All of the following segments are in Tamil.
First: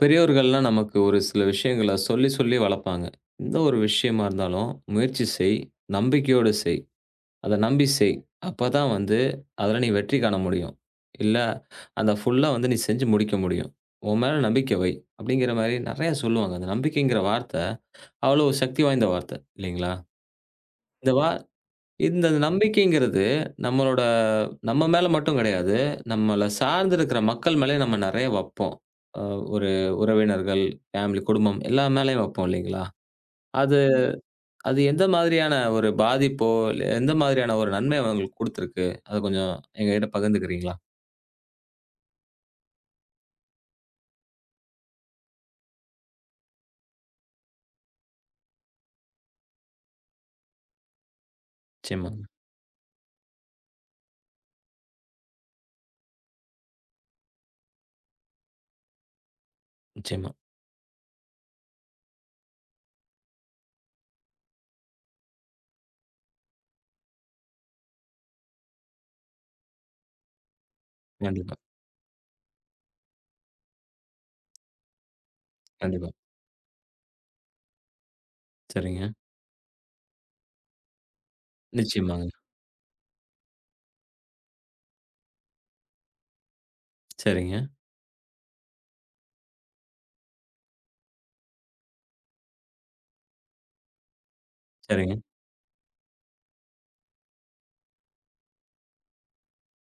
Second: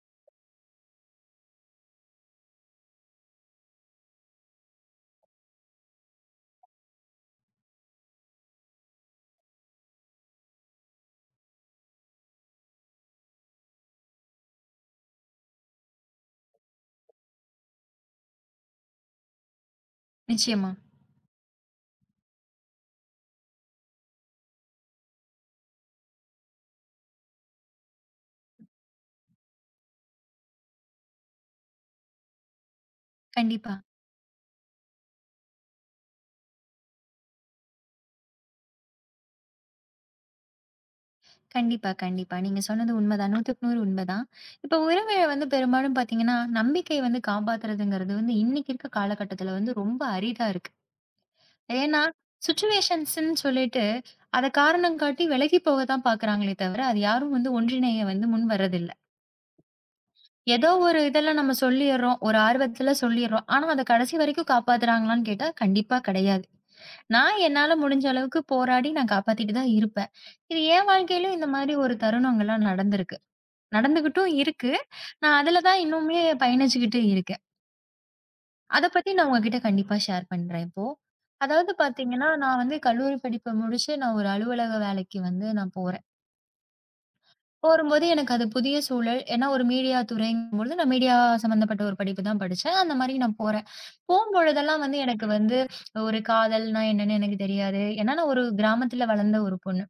பெரியோர்கள்லாம் நமக்கு ஒரு சில விஷயங்கள சொல்லி, சொல்லி வளர்ப்பாங்க. எந்த ஒரு விஷயமா இருந்தாலும், முயற்சி செய், நம்பிக்கையோடு செய், அத நம்பி செய். அப்பதான் வந்து அதுல நீ வெற்றி காண முடியும். இல்ல அத ஃபுல்லா வந்து நீ செஞ்சு முடிக்க முடியும். உன் மேல நம்பிக்கை வை. அப்படிங்கிற மாரி நெறைய சொல்லுவாங்க. அந்த நம்பிக்கைங்கிற வார்த்த, அவ்வளோ சக்தி வாய்ந்த வார்த்த. இல்லைங்களா? நிச்சயமா. இந்த வா இந்த நம்பிக்கைங்கிறது நம்மளோட நம்ம மேல மட்டும் கிடையாது. நம்மள சார்ந்து இருக்கிற மக்கள் மேலயும் நம்ம நெறைய வப்போம். அ ஒரு உறவினர்கள், ஃபேமிலி, குடும்பம் எல்லா மேலயும் வப்போம் இல்லைங்களா? கண்டிப்பா, அது அது எந்த மாதிரியான ஒரு பாதிப்போ, இல்ல எந்த மாதிரியான ஒரு நன்மை உங்களுக்கு குடுத்துருக்கு? அத கொஞ்சம் எங்ககிட்ட பகிர்ந்துக்கிறீங்களா? கண்டிப்பா, கண்டிப்பா. நீங்க சொன்னது உண்மதான். 100க்கு 100 உண்மதான். இப்ப உறவுகள வந்து பெரும்பாலும் பார்த்தீங்கன்னா, நம்பிக்கை வந்து காப்பாத்துறதுங்கிறது வந்து இன்னைக்கு இருக்க காலகட்டத்துல வந்து ரொம்ப அரிதா இருக்கு. ஏன்னா, நிச்சயமாங்க, சிச்சுவேஷன்ஸ்ன்னு சொல்லிட்டு, அத காரணம் காட்டி விலகி போக தான் பார்க்குறாங்களே தவிர, அது யாரும் வந்து ஒன்றிணைய வந்து முன் வர்றதில்ல. நிச்சயமா. ஏதோ ஒரு இதெல்ல நம்ம சொல்லிர்றோம். ஒரு ஆர்வத்துல சொல்லிர்றோம். ஆனா அத கடைசி வரைக்கும் காப்பாத்துறாங்களான்னு கேட்டா, கண்டிப்பா கெடையாது. நான் என்னால முடிஞ்ச அளவுக்கு போராடி நான் காப்பாத்திட்டு தான் இருப்பேன். இது என் வாழ்க்கையிலும் இந்த கண்டிப்பா, மாரி ஒரு தருணங்கள்லாம் நடந்திருக்கு. நடந்துகிட்டும் இருக்கு. நான் அதுல தான் கண்டிப்பா. இன்னுமே பயணிச்சுக்கிட்டு இருக்கேன். அத பத்தி சரிங்க. நான் உங்ககிட்ட கண்டிப்பா ஷேர் பண்றேன் இப்போ. அதாவது பாத்தீங்கன்னா, நிச்சயமாங்க. நான் வந்து கல்லூரி படிப்ப முடிச்சு நான் ஒரு அலுவலக வேலைக்கு வந்து நான் போறேன். சரிங்க, போரும்போது எனக்கு அது புதிய சூழல். ஏன்னா ஒரு மீடியா துறைங்கும்பொழுது, நான் மீடியா சம்மந்தப்பட்ட ஒரு படிப்பு தான் படிச்சேன். அந்த மாரி நான் போறேன். போம்பொழுதெல்லாம் வந்து சரிங்க. எனக்கு வந்து ஒரு காதல்னா என்னன்னு எனக்கு தெரியாது. ஏன்னா நான் ஒரு கிராமத்துல வளர்ந்த ஒரு பொண்ணு.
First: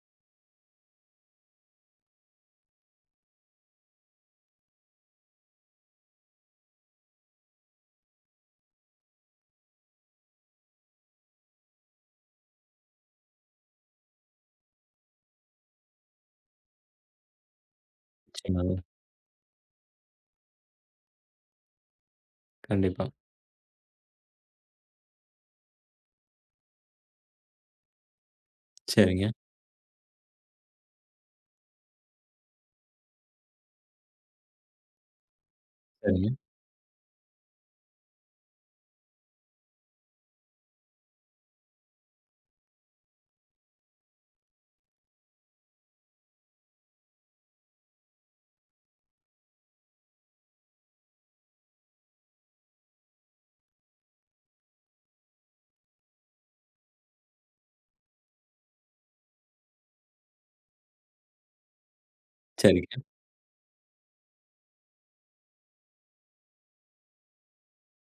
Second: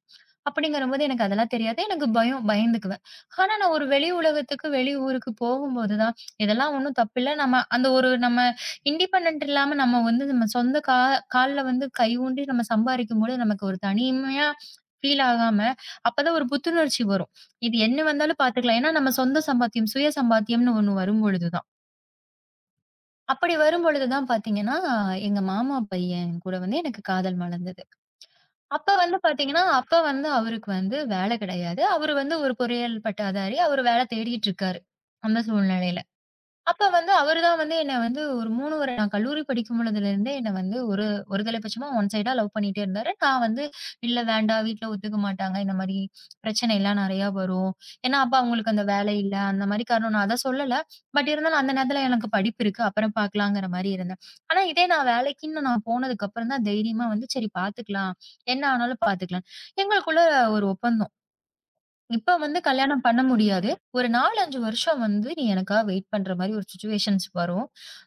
அப்படிங்கிறபோது எனக்கு அதெல்லாம் தெரியாது. எனக்கு பயம் பயந்துக்குவேன். ஆனா, நான் ஒரு வெளி உலகத்துக்கு, வெளி ஊருக்கு போகும்போது தான், இதெல்லாம் ஒண்ணும் தப்பில்ல. நம்ம அந்த ஒரு நம்ம இண்டிபெண்டன்ட் இல்லாம நம்ம வந்து நம்ம சொந்த கால்ல வந்து கை ஊன்றி நம்ம சம்பாரிக்கும்போது நமக்கு ஒரு தனிமையா ஃபீல் ஆகாம, அப்பதான் ஒரு புத்துணர்ச்சி வரும். இது என்ன வந்தாலும் நிச்சயமாங்க. பார்த்துக்கலாம். ஏன்னா நம்ம சொந்த சம்பாத்தியம், சுய சம்பாத்தியம்ன்னு ஒண்ணு வரும்பொழுது தான். கண்டிப்பா. அப்படி வரும்பொழுது தான் பார்த்தீங்கன்னா, எங்க மாமா பையன் கூட வந்து எனக்கு காதல் மலர்ந்தது. அப்ப வந்து சரிங்க, பாத்தீங்கன்னா, அப்ப வந்து அவருக்கு வந்து வேலை கிடையாது. அவரு வந்து ஒரு பொறியியல் பட்டதாரி. அவரு வேலை தேடிட்டு இருக்காரு, அந்த சூழ்நிலையில. சரிங்க, அப்ப வந்து அவரு தான் வந்து என்ன வந்து ஒரு 3 நான் கல்லூரி படிக்கும் பொழுதுலருந்தே என்ன வந்து ஒரு ஒரு தலைப்பட்சமா ஒன் சைடா லவ் பண்ணிட்டே இருந்தாரு. நான் வந்து இல்ல வேண்டாம் வீட்ல ஒத்துக்க மாட்டாங்க. இந்த மாரி பிரச்சனைலாம் நெறையா வரும். ஏன்னா, அப்ப அவங்களுக்கு அந்த வேலை இல்ல. அந்த மாரி காரணம் நான் அத சொல்லல. பட் இருந்தாலும் அந்த நேரத்துல எனக்கு படிப்பு இருக்கு. அப்புறம் பார்க்கலாங்கிற மாரி இருந்தேன். ஆனா, இதே நான் வேலைக்குன்னு நான் போனதுக்கு அப்புறம் தான் தைரியமா வந்து சரி பார்த்துக்கலாம். என்ன ஆனாலும் பார்த்துக்கலாம். எங்களுக்குள்ள ஒரு ஒப்பந்தம். இப்ப வந்து சரிங்க. கல்யாணம் பண்ண முடியாது. ஒரு 4, 5 வருஷம் வந்து நீ எனக்காக வெயிட் பண்ற மாரி ஒரு சிச்சுவேஷன்ஸ் வரும்.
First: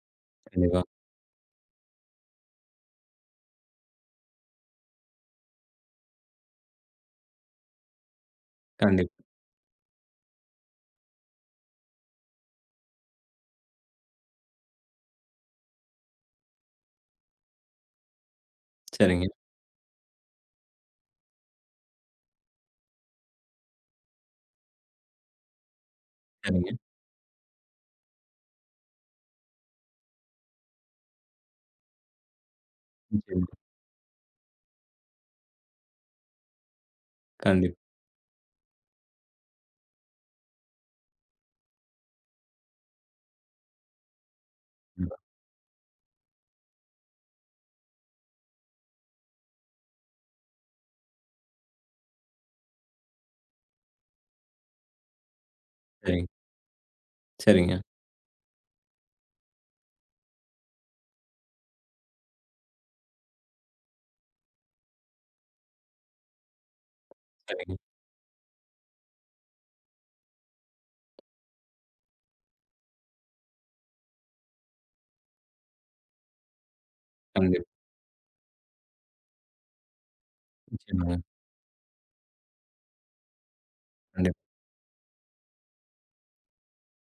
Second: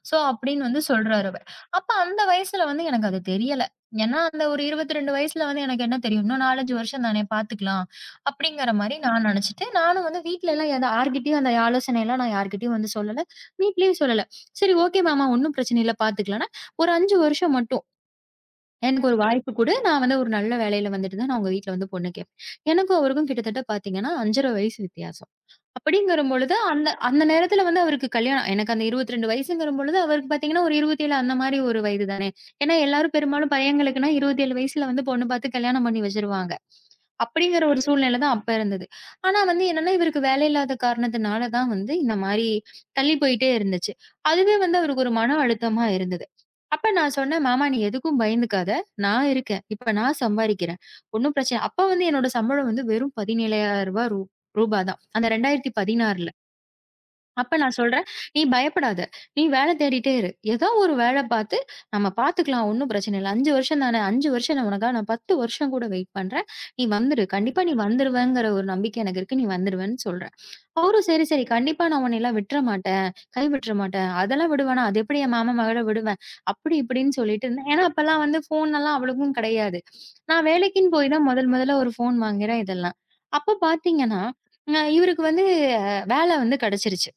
ஸோ, அப்படின்னு வந்து கண்டிப்பா, சொல்றாரு அவர். அப்ப அந்த வயசுல வந்து எனக்கு அது தெரியல. ஏன்னா அந்த ஒரு 22 வயசுல வந்து எனக்கு என்ன தெரியும்? இன்னும் 4, 5 வருஷம் தானே பார்த்துக்கலாம். அப்படிங்கிற மாரி கண்டிப்பா. நான் நினைச்சுட்டு, நானும் வந்து வீட்லலாம் எத யார்கிட்டயும் அந்த ஆலோசனைலாம் நான் யார்கிட்டயும் வந்து சொல்லல. வீட்லயும் சொல்லல. சரி ஓகே மாமா ஒண்ணும் பிரச்சனை இல்ல பார்த்துக்கலாம்ன்னா, ஒரு 5 வருஷம் மட்டும். எனக்கு ஒரு சரிங்க, வாய்ப்பு குடு. நான் வந்து ஒரு நல்ல வேலையில வந்துட்டு தான் நான் உங்க வீட்ல வந்து பொண்ணு கேட்பேன். எனக்கும் அவருக்கும் கிட்டத்தட்ட பார்த்தீங்கன்னா 5 1/2 வயசு வித்தியாசம். அப்படிங்கிற பொழுது, சரிங்க. அந்த அந்த நேரத்துல வந்து அவருக்கு கல்யாணம் எனக்கு அந்த 22 வயசுங்கிற பொழுது, அவருக்கு பார்த்தீங்கன்னா ஒரு 27 அந்த மாரி ஒரு வயது தானே. ஏன்னா எல்லாரும் நிச்சயமா. பெரும்பாலும் பையங்களுக்குன்னா 27 வயசுல வந்து பொண்ணு பார்த்து கல்யாணம் பண்ணி வச்சுருவாங்க. அப்படிங்கிற கண்டிப்பா. ஒரு சூழ்நிலை தான் அப்ப இருந்தது. ஆனா வந்து என்னன்னா, இவருக்கு வேலை இல்லாத காரணத்தினால தான் வந்து இந்த மாரி தள்ளி போயிட்டே இருந்துச்சு. அதுவே வந்து அவருக்கு ஒரு மன அழுத்தமா இருந்தது. அப்ப நான் சொன்னேன், "மாமா நீ எதுக்கும் பயந்துக்காத. நான் இருக்கேன். இப்ப நான் சம்பாரிக்கிறேன். ஒண்ணும் பிரச்சனை" அப்ப வந்து என்னோட சம்பளம் வந்து வெறும் ரூ. 17,000 ரூபா தான். அந்த 2016ல. சரிங்க, அப்ப சரிங்க, நான் சொல்றேன், "நீ பயப்படாத. நீ வேலை தேடிட்டே இரு. ஏதோ ஒரு வேலை பார்த்து நம்ம பார்த்துக்கலாம். ஒண்ணும் பிரச்சனை இல்ல. 5 வருஷம் தானே. 5 வருஷம் நான் உனக்காக நான் 10 வருஷம் கூட வெயிட் பண்றேன். நீ வந்துரு. கண்டிப்பா நீ சரிங்க. வந்துருவங்கிற ஒரு நம்பிக்கை எனக்கு இருக்கு. நீ வந்துருவேன்னு" சொல்றேன். அவரும் சரி, சரி. கண்டிப்பா நான் உன்னையெல்லாம் விட்ற மாட்டேன். கைவிட்ற மாட்டேன். அதெல்லாம் விடுவேனா? அது எப்படி என் மாமன் மகள விடுவேன்? அப்படி இப்படின்னு சொல்லிட்டு இருந்தேன். கண்டிப்பா. ஏன்னா, அப்பலாம் வந்து ஃபோன்லாம் அவளுக்கும் கிடையாது. நான் வேலைக்குன்னு போய் நிச்சயமாங்க. தான் முதல் முதல்ல ஒரு ஃபோன் வாங்குறேன் இதெல்லாம். அப்ப பார்த்தீங்கன்னா, கண்டிப்பா. இவருக்கு வந்து வேல வந்து கிடைச்சிருச்சு.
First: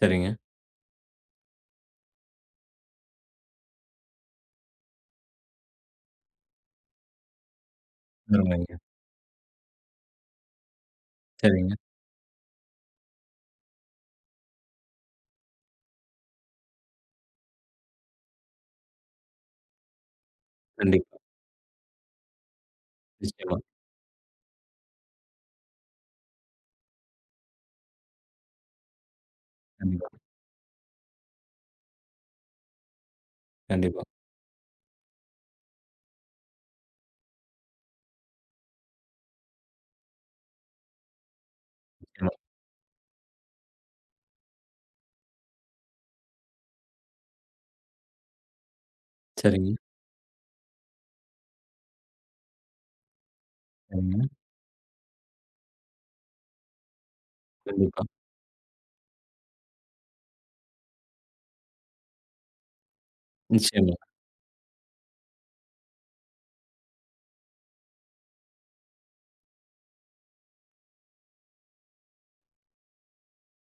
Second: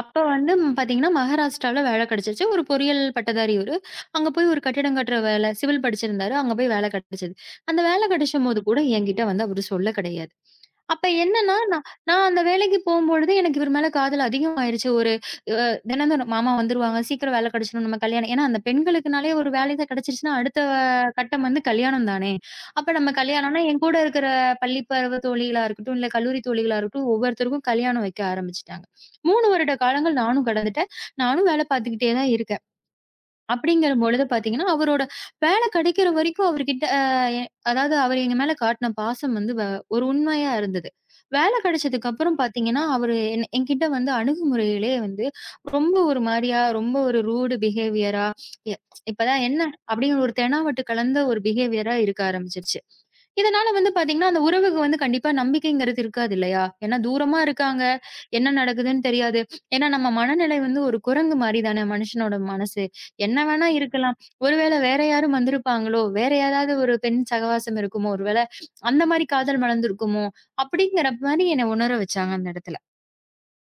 அப்ப சரிங்க. வந்து ம், பாத்தீங்கன்னா, மகாராஷ்டிரால வேலை கிடைச்சுச்சு. ஒரு பொறியியல் பட்டதாரி இவரு. அங்க போய் ஒரு கட்டிடம் கட்டுற வேலை சிவில் படிச்சிருந்தாரு. அங்க போய் வேலை கிடைச்சது. அந்த வேலை கிடைச்சபோது அருமைங்க. கூட என்கிட்ட வந்து அவரு சொல்ல கிடையாது. அப்ப என்னன்னா, சரிங்க. நான் நான் அந்த வேலைக்கு போம்பொழுது எனக்கு இவர் மேல காதல் அதிகமாயிருச்சு. ஒரு அ தினம் தினம் மாமா வந்துருவாங்க. சீக்கிரம் வேலை கிடைச்சிரும். நம்ம கல்யாணம் ஏன்னா அந்த பெண்களுக்குனாலே ஒரு வேலை கிடைச்சிருச்சுன்னா, அடுத்த கண்டிப்பா. கட்டம் வந்து கல்யாணம் தானே. அப்ப நம்ம நிச்சயமா. கல்யாணம்னா என் கூட இருக்கிற பள்ளி பருவ தோழிகளா இருக்கட்டும், இல்ல கல்லூரி தோழிகளா இருக்கட்டும், ஒவ்வொருத்தருக்கும் கல்யாணம் வைக்க ஆரம்பிச்சுட்டாங்க. 3 வருட கண்டிப்பா, காலங்கள் நானும் கடந்துட்டேன். நானும் வேலை பார்த்துக்கிட்டே தான் இருக்கேன். கண்டிப்பா. அப்படிங்கிறம்பொழுது பார்த்தீங்கன்னா, அவரோட வேலை கிடைக்கிற வரைக்கும் அவருகிட்ட அ எ அதாவது அவரு எங்க மேல காட்டுன பாசம் வந்து ஒரு உண்மையா இருந்தது. வேலை கிடைச்சதுக்கு நிச்சயமா. அப்புறம் பார்த்தீங்கன்னா, அவரு என்கிட்ட வந்து அணுகுமுறையிலே வந்து ரொம்ப ஒரு மாரியா, ரொம்ப ஒரு ரூடு பிஹேவியரா, எ இப்பதான் என்ன சரிங்க, அப்படின்னு ஒரு தெனாவட்டு கலந்த ஒரு பிஹேவியரா இருக்க ஆரம்பிச்சுருச்சு. இதனால வந்து சரிங்க. பார்த்தீங்கன்னா, அந்த உறவுக்கு வந்து கண்டிப்பா நம்பிக்கைங்கிறது இருக்காது இல்லையா? ஏன்னா தூரமா இருக்காங்க, கண்டிப்பா. என்ன நடக்குதுன்னு தெரியாது. ஏன்னா நம்ம மனநிலை வந்து ஒரு குரங்கு மாரி தானே மனுஷனோட மனசு. என்ன வேணா நிச்சயமா. இருக்கலாம். ஒருவேளை வேற யாரும் வந்திருப்பாங்களோ! வேற யாராவது ஒரு பெண் சகவாசம் இருக்குமோ! ஒருவேளை அந்த மாரி காதல் மலர்ந்திருக்குமோ! அப்படிங்கிற மாரி என்ன உணர வச்சாங்க அந்த இடத்துல.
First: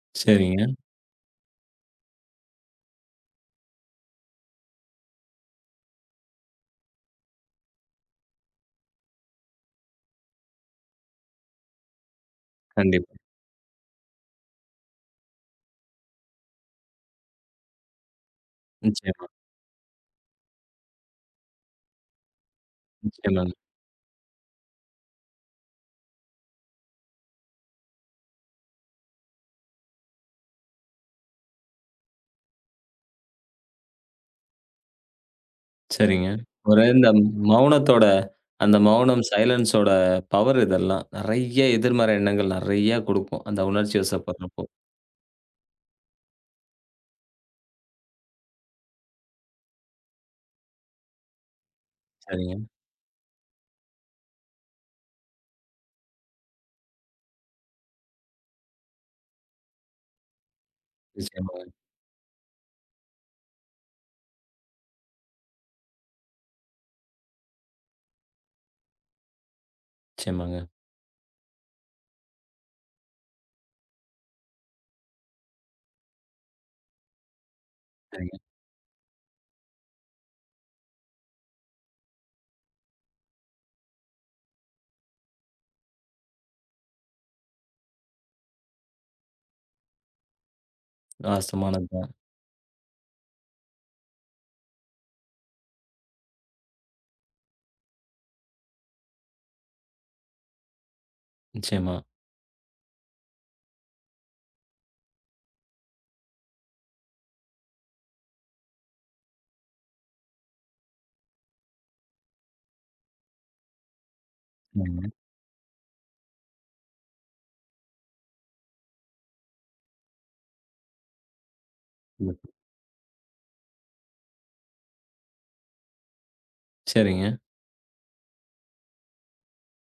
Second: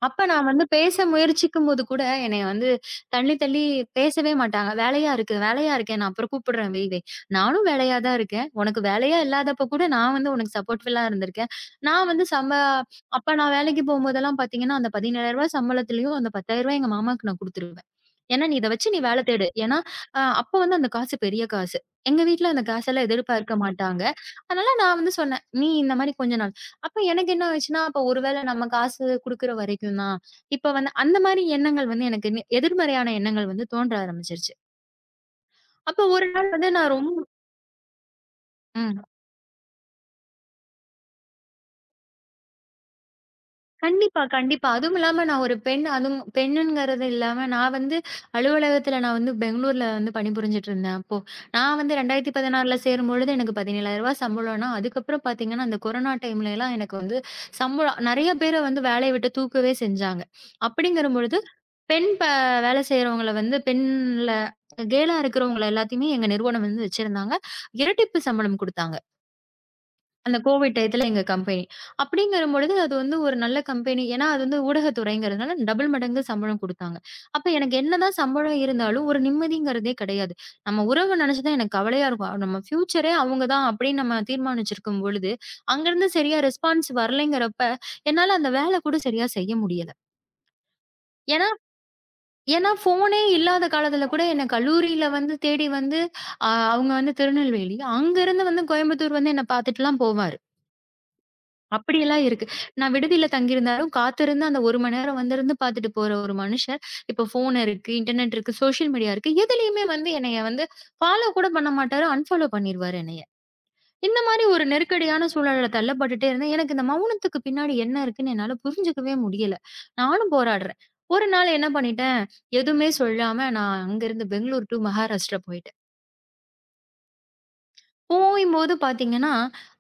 அப்ப நான் வந்து சரிங்க. பேச முயற்சிக்கும்போது கூட என்னைய வந்து தள்ளி, தள்ளி பேசவே மாட்டாங்க. வேலையா இருக்கு, வேலையா இருக்கேன். நான் அப்புறம் கூப்பிடுறேன் வை, வை. நானும் வேலையா தான் இருக்கேன். உனக்கு வேலையா இல்லாதப்ப கூட நான் வந்து உனக்கு சப்போர்ட்டிவ்லா இருந்திருக்கேன். நான் வந்து கண்டிப்பா. அப்ப நான் வேலைக்கு போம்போதெல்லாம் பார்த்தீங்கன்னா, அந்த ரூ. 17,000 சம்பளத்திலயும் அந்த ரூ. 10,000 எங்க மாமாவுக்கு நான் குடுத்துருவேன். ஏன்னா, "நீ இத வச்சு நீ வேல நிச்சயமா, தேடு." ஏன்னா, அப்ப வந்து அந்த காசு பெரிய காசு. எங்க வீட்ல அந்த காசெல்லாம் நிச்சயமாங்க. எதிர்பார்க்க மாட்டாங்க. அதனால நான் வந்து சொன்னேன், "நீ இந்த மாரி கொஞ்ச நாள்." அப்ப எனக்கு என்ன ஆச்சுன்னா, அப்ப ஒரு வேள நம்ம காசு குடுக்குற வரைக்கும் தான். இப்ப வந்து அந்த மாரி எண்ணங்கள் வந்து எனக்கு எதிர்மறையான எண்ணங்கள் வந்து தோன்ற ஆரம்பிச்சுருச்சு. அப்ப ஒரு சரிங்க. நாள் வந்து ஒரு நான் இந்த மௌனத்தோட அந்த ம். மௌனம், சைலன்ஸோட பவர் இதெல்லாம். நெறைய எதிர்மறை எண்ணங்கள் நெறைய குடுக்கும். அந்த உணர்ச்சி கண்டிப்பா, வசப்படுறப்போ. கண்டிப்பா. அதுவும் இல்லாம நான் ஒரு பெண். அதுவும் பெண்ணுங்கிறது இல்லாம நான் வந்து அலுவலகத்தில நான் வந்து பெங்களூர்ல வந்து பணிபுரிஞ்சுட்டு இருந்தேன் அப்போ. நான் வந்து சரிங்க. 2016ல சேரும்பொழுது எனக்கு ரூ. 17,000 சம்பளம்னா, அதுக்கப்புறம் பார்த்தீங்கன்னா, அந்த கொரோனா டைம்லலாம் எனக்கு வந்து சம்பளம் நெறைய பேர வந்து வேலைய விட்டு தூக்கவே செஞ்சாங்க. அப்படிங்கிற பொழுது, நிச்சயமாங்க, பெண் ப வேலை செய்றவங்கள வந்து பெண்ல கேலா இருக்கிறவங்கள எல்லாத்தையுமே எங்க நிறுவனம் வந்து வச்சிருந்தாங்க. இரட்டிப்பு சம்பளம் குடுத்தாங்க. அந்த நிச்சயமாங்க. கோவிட் டயத்துல எங்க கம்பெனி. அப்படிங்கிறம்பொழுது அது வந்து ஒரு நல்ல கம்பெனி. ஏன்னா, அது வந்து ஊடகத்துறைங்கிறதுனால டபுள் மடங்கு சம்பளம் குடுத்தாங்க. அப்ப எனக்கு என்னதான் சரிங்க. சம்பளம் இருந்தாலும், ஒரு நிம்மதிங்கிறதே கிடையாது. நம்ம உறவு நெனச்சு தான் எனக்கு கவலையா இருக்கும். நம்ம ஃப்யூச்சரே அவங்க தான் அப்படின்னு நம்ம தீர்மானிச்சிருக்கும் பொழுது, அங்கருந்து சரியா ரெஸ்பான்ஸ் வரலைங்கிறப்ப, என்னால அந்த வேல கூட சரியா செய்ய முடியல. ஏன்னா வாஸ்தவமானது தான். ஏன்னா ஃபோனே இல்லாத காலத்துல கூட என்ன கல்லூரியில வந்து தேடி வந்து, அ அவங்க வந்து திருநெல்வேலி. அங்கருந்து வந்து கோயம்புத்தூர் வந்து என்ன பாத்துட்டுலாம் போவாரு. நிச்சயமா. அப்படியெல்லாம் இருக்கு. நான் விடுதியில தங்கியிருந்தாலும், காத்திருந்து அந்த 1 மணி நேரம் வந்திருந்து பார்த்துட்டு போற ஒரு மனுஷன், இப்ப ஃபோன் இருக்கு, இன்டர்நெட் இருக்கு, சோஷியல் மீடியா இருக்கு. எதுலயுமே வந்து என்னைய வந்து ஃபாலோ கூட பண்ண மாட்டாரு. அன்ஃபாலோ பண்ணிருவாரு என்னைய. இந்த மாரி ஒரு சரிங்க. நெருக்கடியான சூழல்ல தள்ளப்பட்டுட்டே இருந்தேன். எனக்கு இந்த மௌனத்துக்கு பின்னாடி என்ன இருக்குன்னு என்னால புரிஞ்சுக்கவே முடியல. நானும் போராடுறேன். ஒரு நாள் என்ன பண்ணிட்டேன், எதுவுமே சொல்லாம நான் அங்கருந்து பெங்களூர் டூ மகாராஷ்டிரா போயிட்டேன். சரிங்க, போயும்போது பார்த்தீங்கன்னா,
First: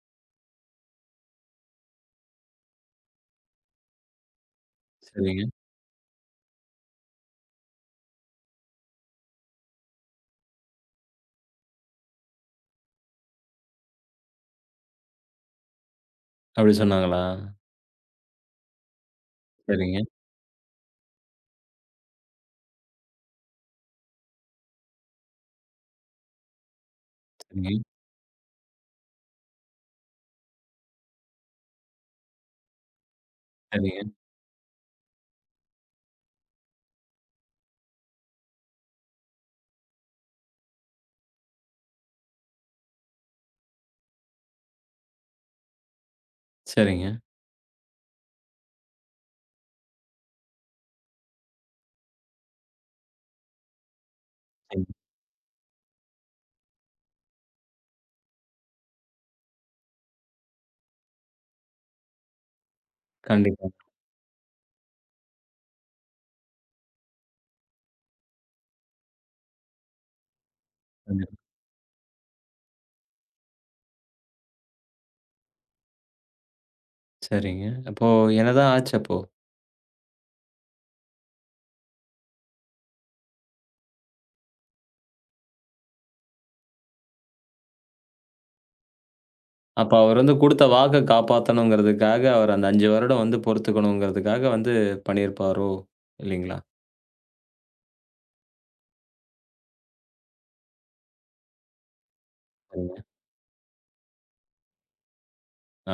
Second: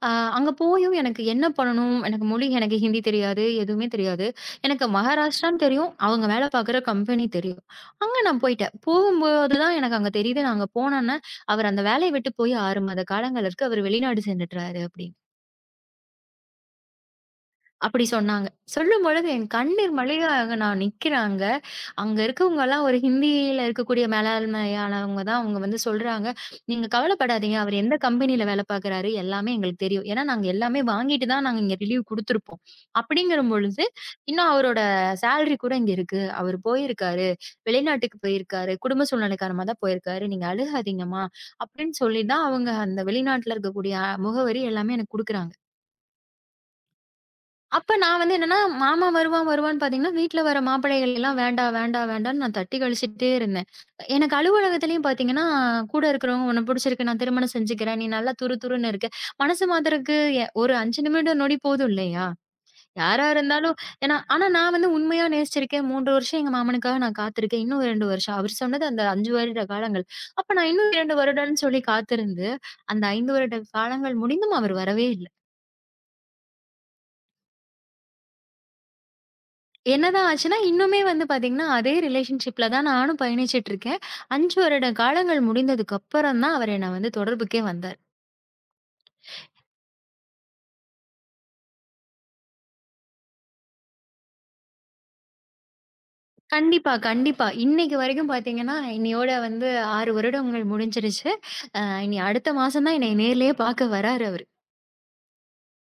அ அங்க போயும் எனக்கு என்ன பண்ணணும்? எனக்கு மொழி எனக்கு ஹிந்தி தெரியாது. எதுவுமே தெரியாது. எனக்கு சரிங்க. மகாராஷ்டிரான்னு தெரியும். அவங்க வேலை பார்க்குற கம்பெனி தெரியும். அங்க நான் போயிட்டேன். போகும்போது தான் எனக்கு அங்க தெரியுது. நான் அங்க போனோன்ன, அவர் அந்த வேலைய விட்டு போய் 6 மாத காலங்களுக்கு அவரு வெளிநாடு சென்றுட்டாரு அப்படின்னு. அப்படி சொன்னாங்களா? அப்படி சொன்னாங்க. சொல்லும்பொழுது என் கண்ணீர் சரிங்க, மல்கையாக நான் நிக்கிறேன் அங்க. அங்க இருக்கவங்கலாம் ஒரு ஹிந்தியில இருக்கக்கூடிய மேலாண்மையானவங்க தான் அவங்க வந்து சொல்றாங்க, "நீங்க கவலைப்படாதீங்க. அவரு சரிங்க, எந்த கம்பெனியில வேலை பார்க்குறாரு, எல்லாமே எங்களுக்கு தெரியும். ஏன்னா நாங்க எல்லாமே வாங்கிட்டு தான் நாங்க இங்க ரிலீவ் குடுத்துருப்போம். அப்படிங்கிற பொழுது, சரிங்க, இன்னும் அவரோட சேலரி கூட இங்க இருக்கு. அவரு போயிருக்காரு. வெளிநாட்டுக்கு போயிருக்காரு. குடும்ப சூழ்நிலை காரணமா தான் போயிருக்காரு. நீங்க அழுகாதீங்கம்மா." அப்படின்னு சொல்லி தான் அவங்க அந்த வெளிநாட்டுல இருக்கக்கூடிய முகவரி எல்லாமே எனக்கு குடுக்குறாங்க. சரிங்க. அப்ப நான் வந்து என்னன்னா, மாமா வருவான் வருவான்னு பார்த்தீங்கன்னா, வீட்ல வர மாப்பிள்ளைகள் எல்லாம் வேண்டாம், வேண்டாம், வேண்டான்னு நான் தட்டி கழிச்சுட்டே இருந்தேன். எனக்கு ம். அலுவலகத்திலயும் பார்த்தீங்கன்னா, கூட இருக்கிறவங்க "உன்ன பிடிச்சிருக்கு, நான் திருமணம் செஞ்சுக்கிறேன். நீ நல்லா துரு துருன்னு இருக்க." மனசு மாத்துறதுக்கு ஒரு 5 நிமிடம் நொடி போதும் இல்லையா? யாரா கண்டிப்பா, இருந்தாலும் ஏன்னா ஆனா நான் வந்து உண்மையா நேசிச்சிருக்கேன். 3 வருஷம் எங்க மாமனுக்காக நான் காத்திருக்கேன். இன்னும் 2 வருஷம். அவர் சொன்னது அந்த 5 வருட காலங்கள். அப்ப நான் இன்னும் 2 கண்டிப்பா. வருடம்ன்னு சொல்லி காத்திருந்து, அந்த 5 வருட காலங்கள் முடிந்தும் அவர் வரவே இல்ல. சரிங்க. அப்போ என்னதான் ஆச்சு அப்போ? என்னதான் ஆச்சுன்னா, இன்னுமே வந்து பாத்தீங்கன்னா, அதே ரிலேஷன்ஷிப்ல தான் நானும் பயணிச்சுட்டு இருக்கேன். 5 வருட காலங்கள் முடிந்ததுக்கு அப்புறம் தான் அவர் என்ன வந்து தொடர்புக்கே வந்தார். அப்ப அவர் வந்து குடுத்த வாக்க காப்பாத்தணுங்கிறதுக்காக, அவர் அந்த 5 வருடம் வந்து பொறுத்துக்கணுங்கிறதுக்காக வந்து பண்ணியிருப்பாரோ! இல்லீங்களா? கண்டிப்பா, கண்டிப்பா. இன்னைக்கு வரைக்கும் பாத்தீங்கன்னா, இன்னையோட வந்து 6 வருடங்கள் முடிஞ்சிருச்சு. அ இனி அடுத்த மாசம் தான் சரிங்க. என்னைய நேர்லயே பாக்க வராரு அவரு.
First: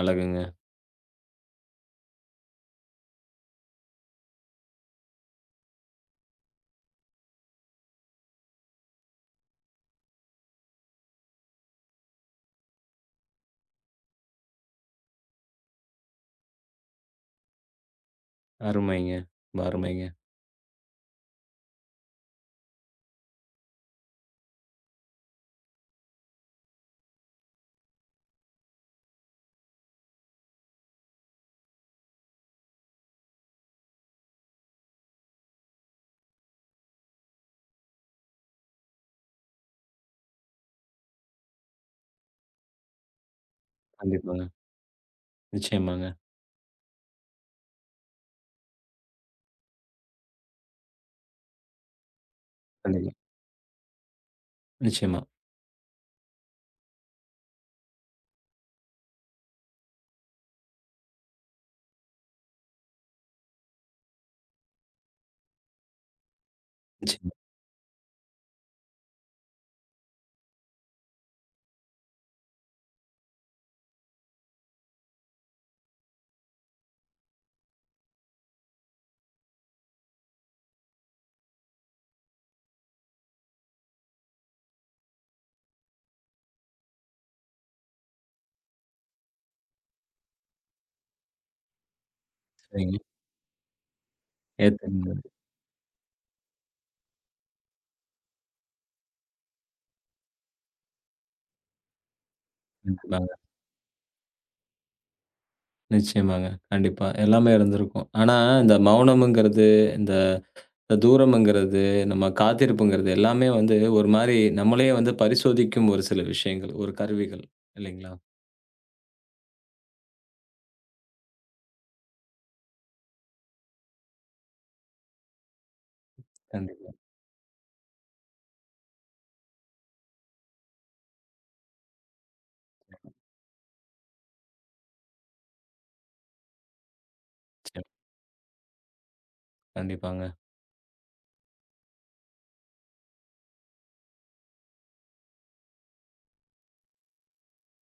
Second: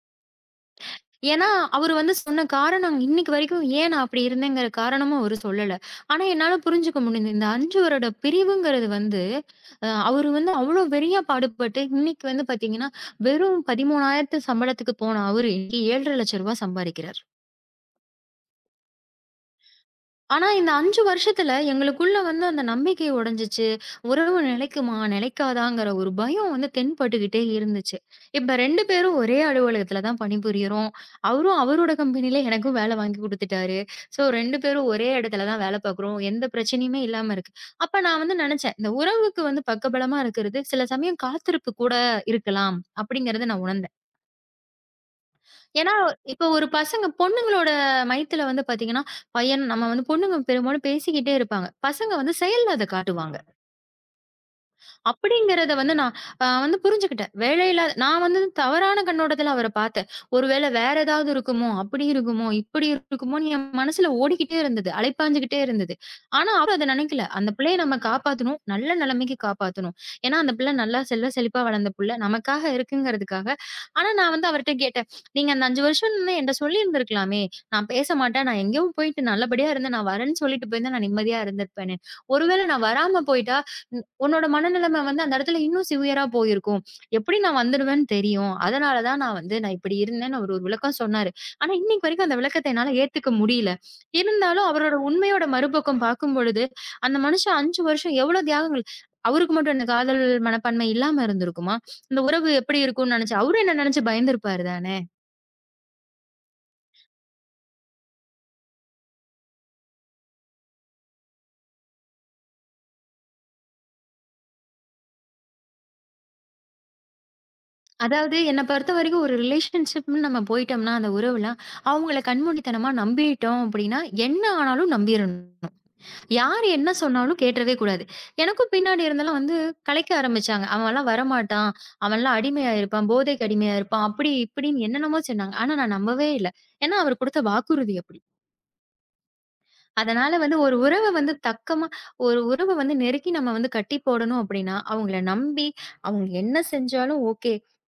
அழகுங்க. ஏன்னா, அவரு வந்து சொன்ன காரணம் இன்னைக்கு வரைக்கும் ஏன் நான் அப்படி இருந்தேங்கிற காரணமும் அவரு சொல்லல. ஆனா, என்னால புரிஞ்சுக்க முடிஞ்சது. இந்த 5 வருட பிரிவுங்கிறது வந்து, அவரு வந்து அவ்ளோ வெறியா பாடுபட்டு, இன்னைக்கு வந்து பாத்தீங்கன்னா, வெறும் 13,000 சம்பளத்துக்கு போன அவரு, இன்னைக்கு ரூ. 7,50,000 சம்பாரிக்கிறார். அருமைங்க. ரொம்ப அருமைங்க. ஆனா, இந்த 5 வருஷத்துல எங்களுக்குள்ள வந்து அந்த நம்பிக்கை உடைஞ்சுச்சு. உறவு நிலைக்குமா? நிலைக்காதாங்கிற ஒரு பயம் வந்து தென்பட்டுக்கிட்டே இருந்துச்சு. இப்ப 2 பேரும் ஒரே அலுவலகத்துல தான் பணிபுரியிறோம். அவரும் அவரோட கம்பெனில எனக்கும் வேலை வாங்கி குடுத்துட்டாரு. ஸோ 2 பேரும் ஒரே இடத்துல தான் வேலை பார்க்குறோம். எந்த பிரச்சனையுமே இல்லாம இருக்கு. அப்ப நான் வந்து நினைச்சேன், இந்த உறவுக்கு வந்து பக்கபலமா இருக்கிறது சில சமயம் காத்திருப்பு கூட இருக்கலாம். அப்படிங்கிறத நான் உணர்ந்தேன். கண்டிப்பாங்க. ஏன்னா, நிச்சயமாங்க. இப்ப ஒரு பசங்க பொண்ணுங்களோட மையத்துல வந்து பாத்தீங்கன்னா, பையன் நம்ம வந்து பொண்ணுங்க பெரும்பாலும் பேசிக்கிட்டே இருப்பாங்க. பசங்க வந்து செயல்ல அத கண்டிப்பா. காட்டுவாங்க. நிச்சயமா, அப்படிங்கிறத வந்து நான் வந்து புரிஞ்சுக்கிட்டேன். வேலையில்லாத நான் வந்து தவறான கண்ணோட்டத்துல அவர பார்த்தேன். ஒருவேள வேற ஏதாவது இருக்குமோ? அப்படி இருக்குமோ? இப்படி இருக்குமோன்னு என் மனசுல ஓடிக்கிட்டே இருந்தது. அலைப்பாஞ்சுகிட்டே இருந்தது. ஆனா, அவரு அத நினைக்கல. நிச்சயமா. அந்த பிள்ளைய நம்ம காப்பாத்தணும். நல்ல நிலைமைக்கு காப்பாத்தணும். ஏன்னா, அந்த பிள்ளை நல்லா செல்வ செழிப்பா வளர்ந்த புள்ள. நமக்காக இருக்குங்கிறதுக்காக. ஆனா, நான் வந்து அவர்ட்ட கேட்டேன். "நீங்க அந்த 5 வருஷம்ன்னு என்ட்ட சொல்லியிருந்திருக்கலாமே! நான் பேச மாட்டேன். நான் எங்கேயோ போயிட்டு நல்லபடியா இருந்தேன். நான் வரேன்னு சொல்லிட்டு போயிருந்தா, நான் நிம்மதியா இருந்திருப்பேன்னு. ஒருவேள நான் வராம போயிட்டா? உன்னோட மனநிலைமை வந்து அந்த இடத்துல இன்னும் சிவியரா போயிருக்கும். எப்படி நான் வந்துடுவேன்னு தெரியும். அதனால தான் நான் வந்து நான் இப்படி இருந்தேன்னு அவரு ஒரு விளக்கம் சொன்னாரு. ஆனா, இன்னைக்கு வரைக்கும் அந்த விளக்கத்த என்னால சரிங்க. ஏத்துக்க முடியல. இருந்தாலும் அவரோட ஏத்துக்கங்க. உண்மையோட மறுபக்கம் பார்க்கும்பொழுது, அந்த மனுஷன் 5 வருஷம் எவ்வளோ தியாகங்கள் அவருக்கு மட்டும் என்ன காதல் மனப்பான்மை இல்லாம இருந்திருக்குமா? இந்த உறவு எப்படி இருக்கும்னு கண்டிப்பாங்க. நினைச்சு அவரு என்ன நினைச்சு பயந்திருப்பாரு தானே! நிச்சயமாங்க. கண்டிப்பா. எல்லாமே இருந்திருக்கும். ஆனா, இந்த மௌனம்ங்கிறது இந்த இந்த தூரம்ங்கிறது, நம்ம காத்திருப்புங்கிறது எல்லாமே வந்து ஒரு மாரி நம்மளயே வந்து பரிசோதிக்கும் ஒரு சில விஷயங்கள், ஒரு கருவிகள் இல்லைங்களா? அதாவது என்ன பொறுத்தவரைக்கும் ஒரு ரிலேஷன்ஷிப்ன்னு நம்ம போயிட்டோம்னா, அந்த உறவுலாம் அவங்கள கண்மூடித்தனமா நம்பிட்டோம் அப்படின்னா, என்ன ஆனாலும் நம்பிரணும். யாரு என்ன கண்டிப்பா. சொன்னாலும் கேட்டுறவே கூடாது. எனக்கும் பின்னாடி இருந்தெல்லாம் வந்து கலைக்க ஆரம்பிச்சாங்க. "அவன்லாம் வரமாட்டான். அவன்லாம் அடிமையா இருப்பான். போதைக்கு அடிமையா இருப்பான்." அப்படி இப்படின்னு என்னென்னமோ சொன்னாங்க. ஆனா நான் நம்பவே இல்ல. ஏன்னா அவர் குடுத்த நிச்சயமா. வாக்குறுதி அப்படி. கண்டிப்பாங்க. அதனால வந்து ஒரு உறவ வந்து தக்கமா ஒரு உறவ வந்து நெருக்கி நம்ம வந்து கட்டி போடணும் அப்படின்னா, அவங்கள நம்பி அவங்க என்ன செஞ்சாலும் ஓகே.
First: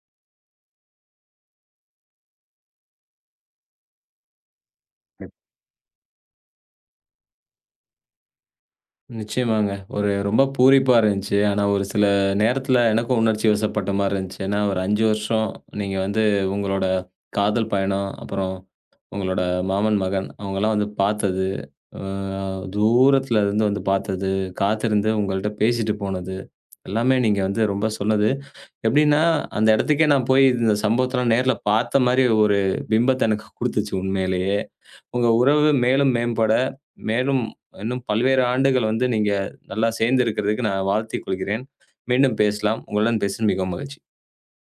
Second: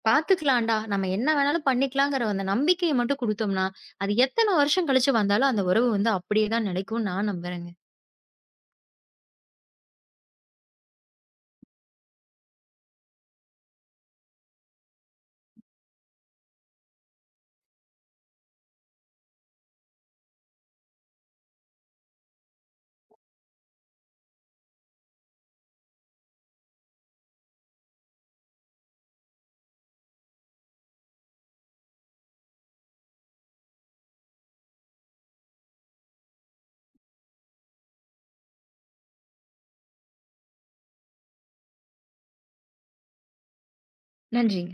பாத்துக்கலாம்டா. நம்ம என்ன வேணாலும் பண்ணிக்கலாங்கிற அந்த நம்பிக்கைய மட்டும் குடுத்தோம்னா, அது எத்தன வருஷம் கழிச்சு வந்தாலும் அந்த உறவு வந்து அப்படியே தான் நிலைக்கும்னு நான் நம்புறேங்க. நிச்சயமாங்க. ஒரு ரொம்ப பூரிப்பா இருந்துச்சு. ஆனா ஒரு சில நேரத்தில எனக்கும் உணர்ச்சி வசப்பட்ட மாரி இருந்துச்சு. ஏன்னா ஒரு 5 வருஷம் நீங்க வந்து உங்களோட காதல் பயணம், அப்புறம் உங்களோட மாமன் மகன் அவங்கலாம் வந்து பார்த்தது, அ தூரத்தில இருந்து வந்து பார்த்தது, காத்திருந்து உங்கள்ட்ட பேசிட்டு போனது, எல்லாமே நீங்க வந்து ரொம்ப சொன்னது எப்படின்னா, அந்த இடத்துக்கே நான் போய் இந்த சம்பவத்தலாம் நேர்ல பார்த்த மாரி ஒரு பிம்பத்த எனக்கு குடுத்துச்சு உண்மையிலேயே. உங்க உறவு மேலும் மேம்பட, மேலும் இன்னும் பல்வேறு ஆண்டுகள் வந்து நீங்க நல்லா சேர்ந்து இருக்கிறதுக்கு நான் வாழ்த்திக் கொள்கிறேன். மீண்டும் பேசலாம். உங்களுடன் பேசியது மிகவும் மகிழ்ச்சி. நன்றிங்க.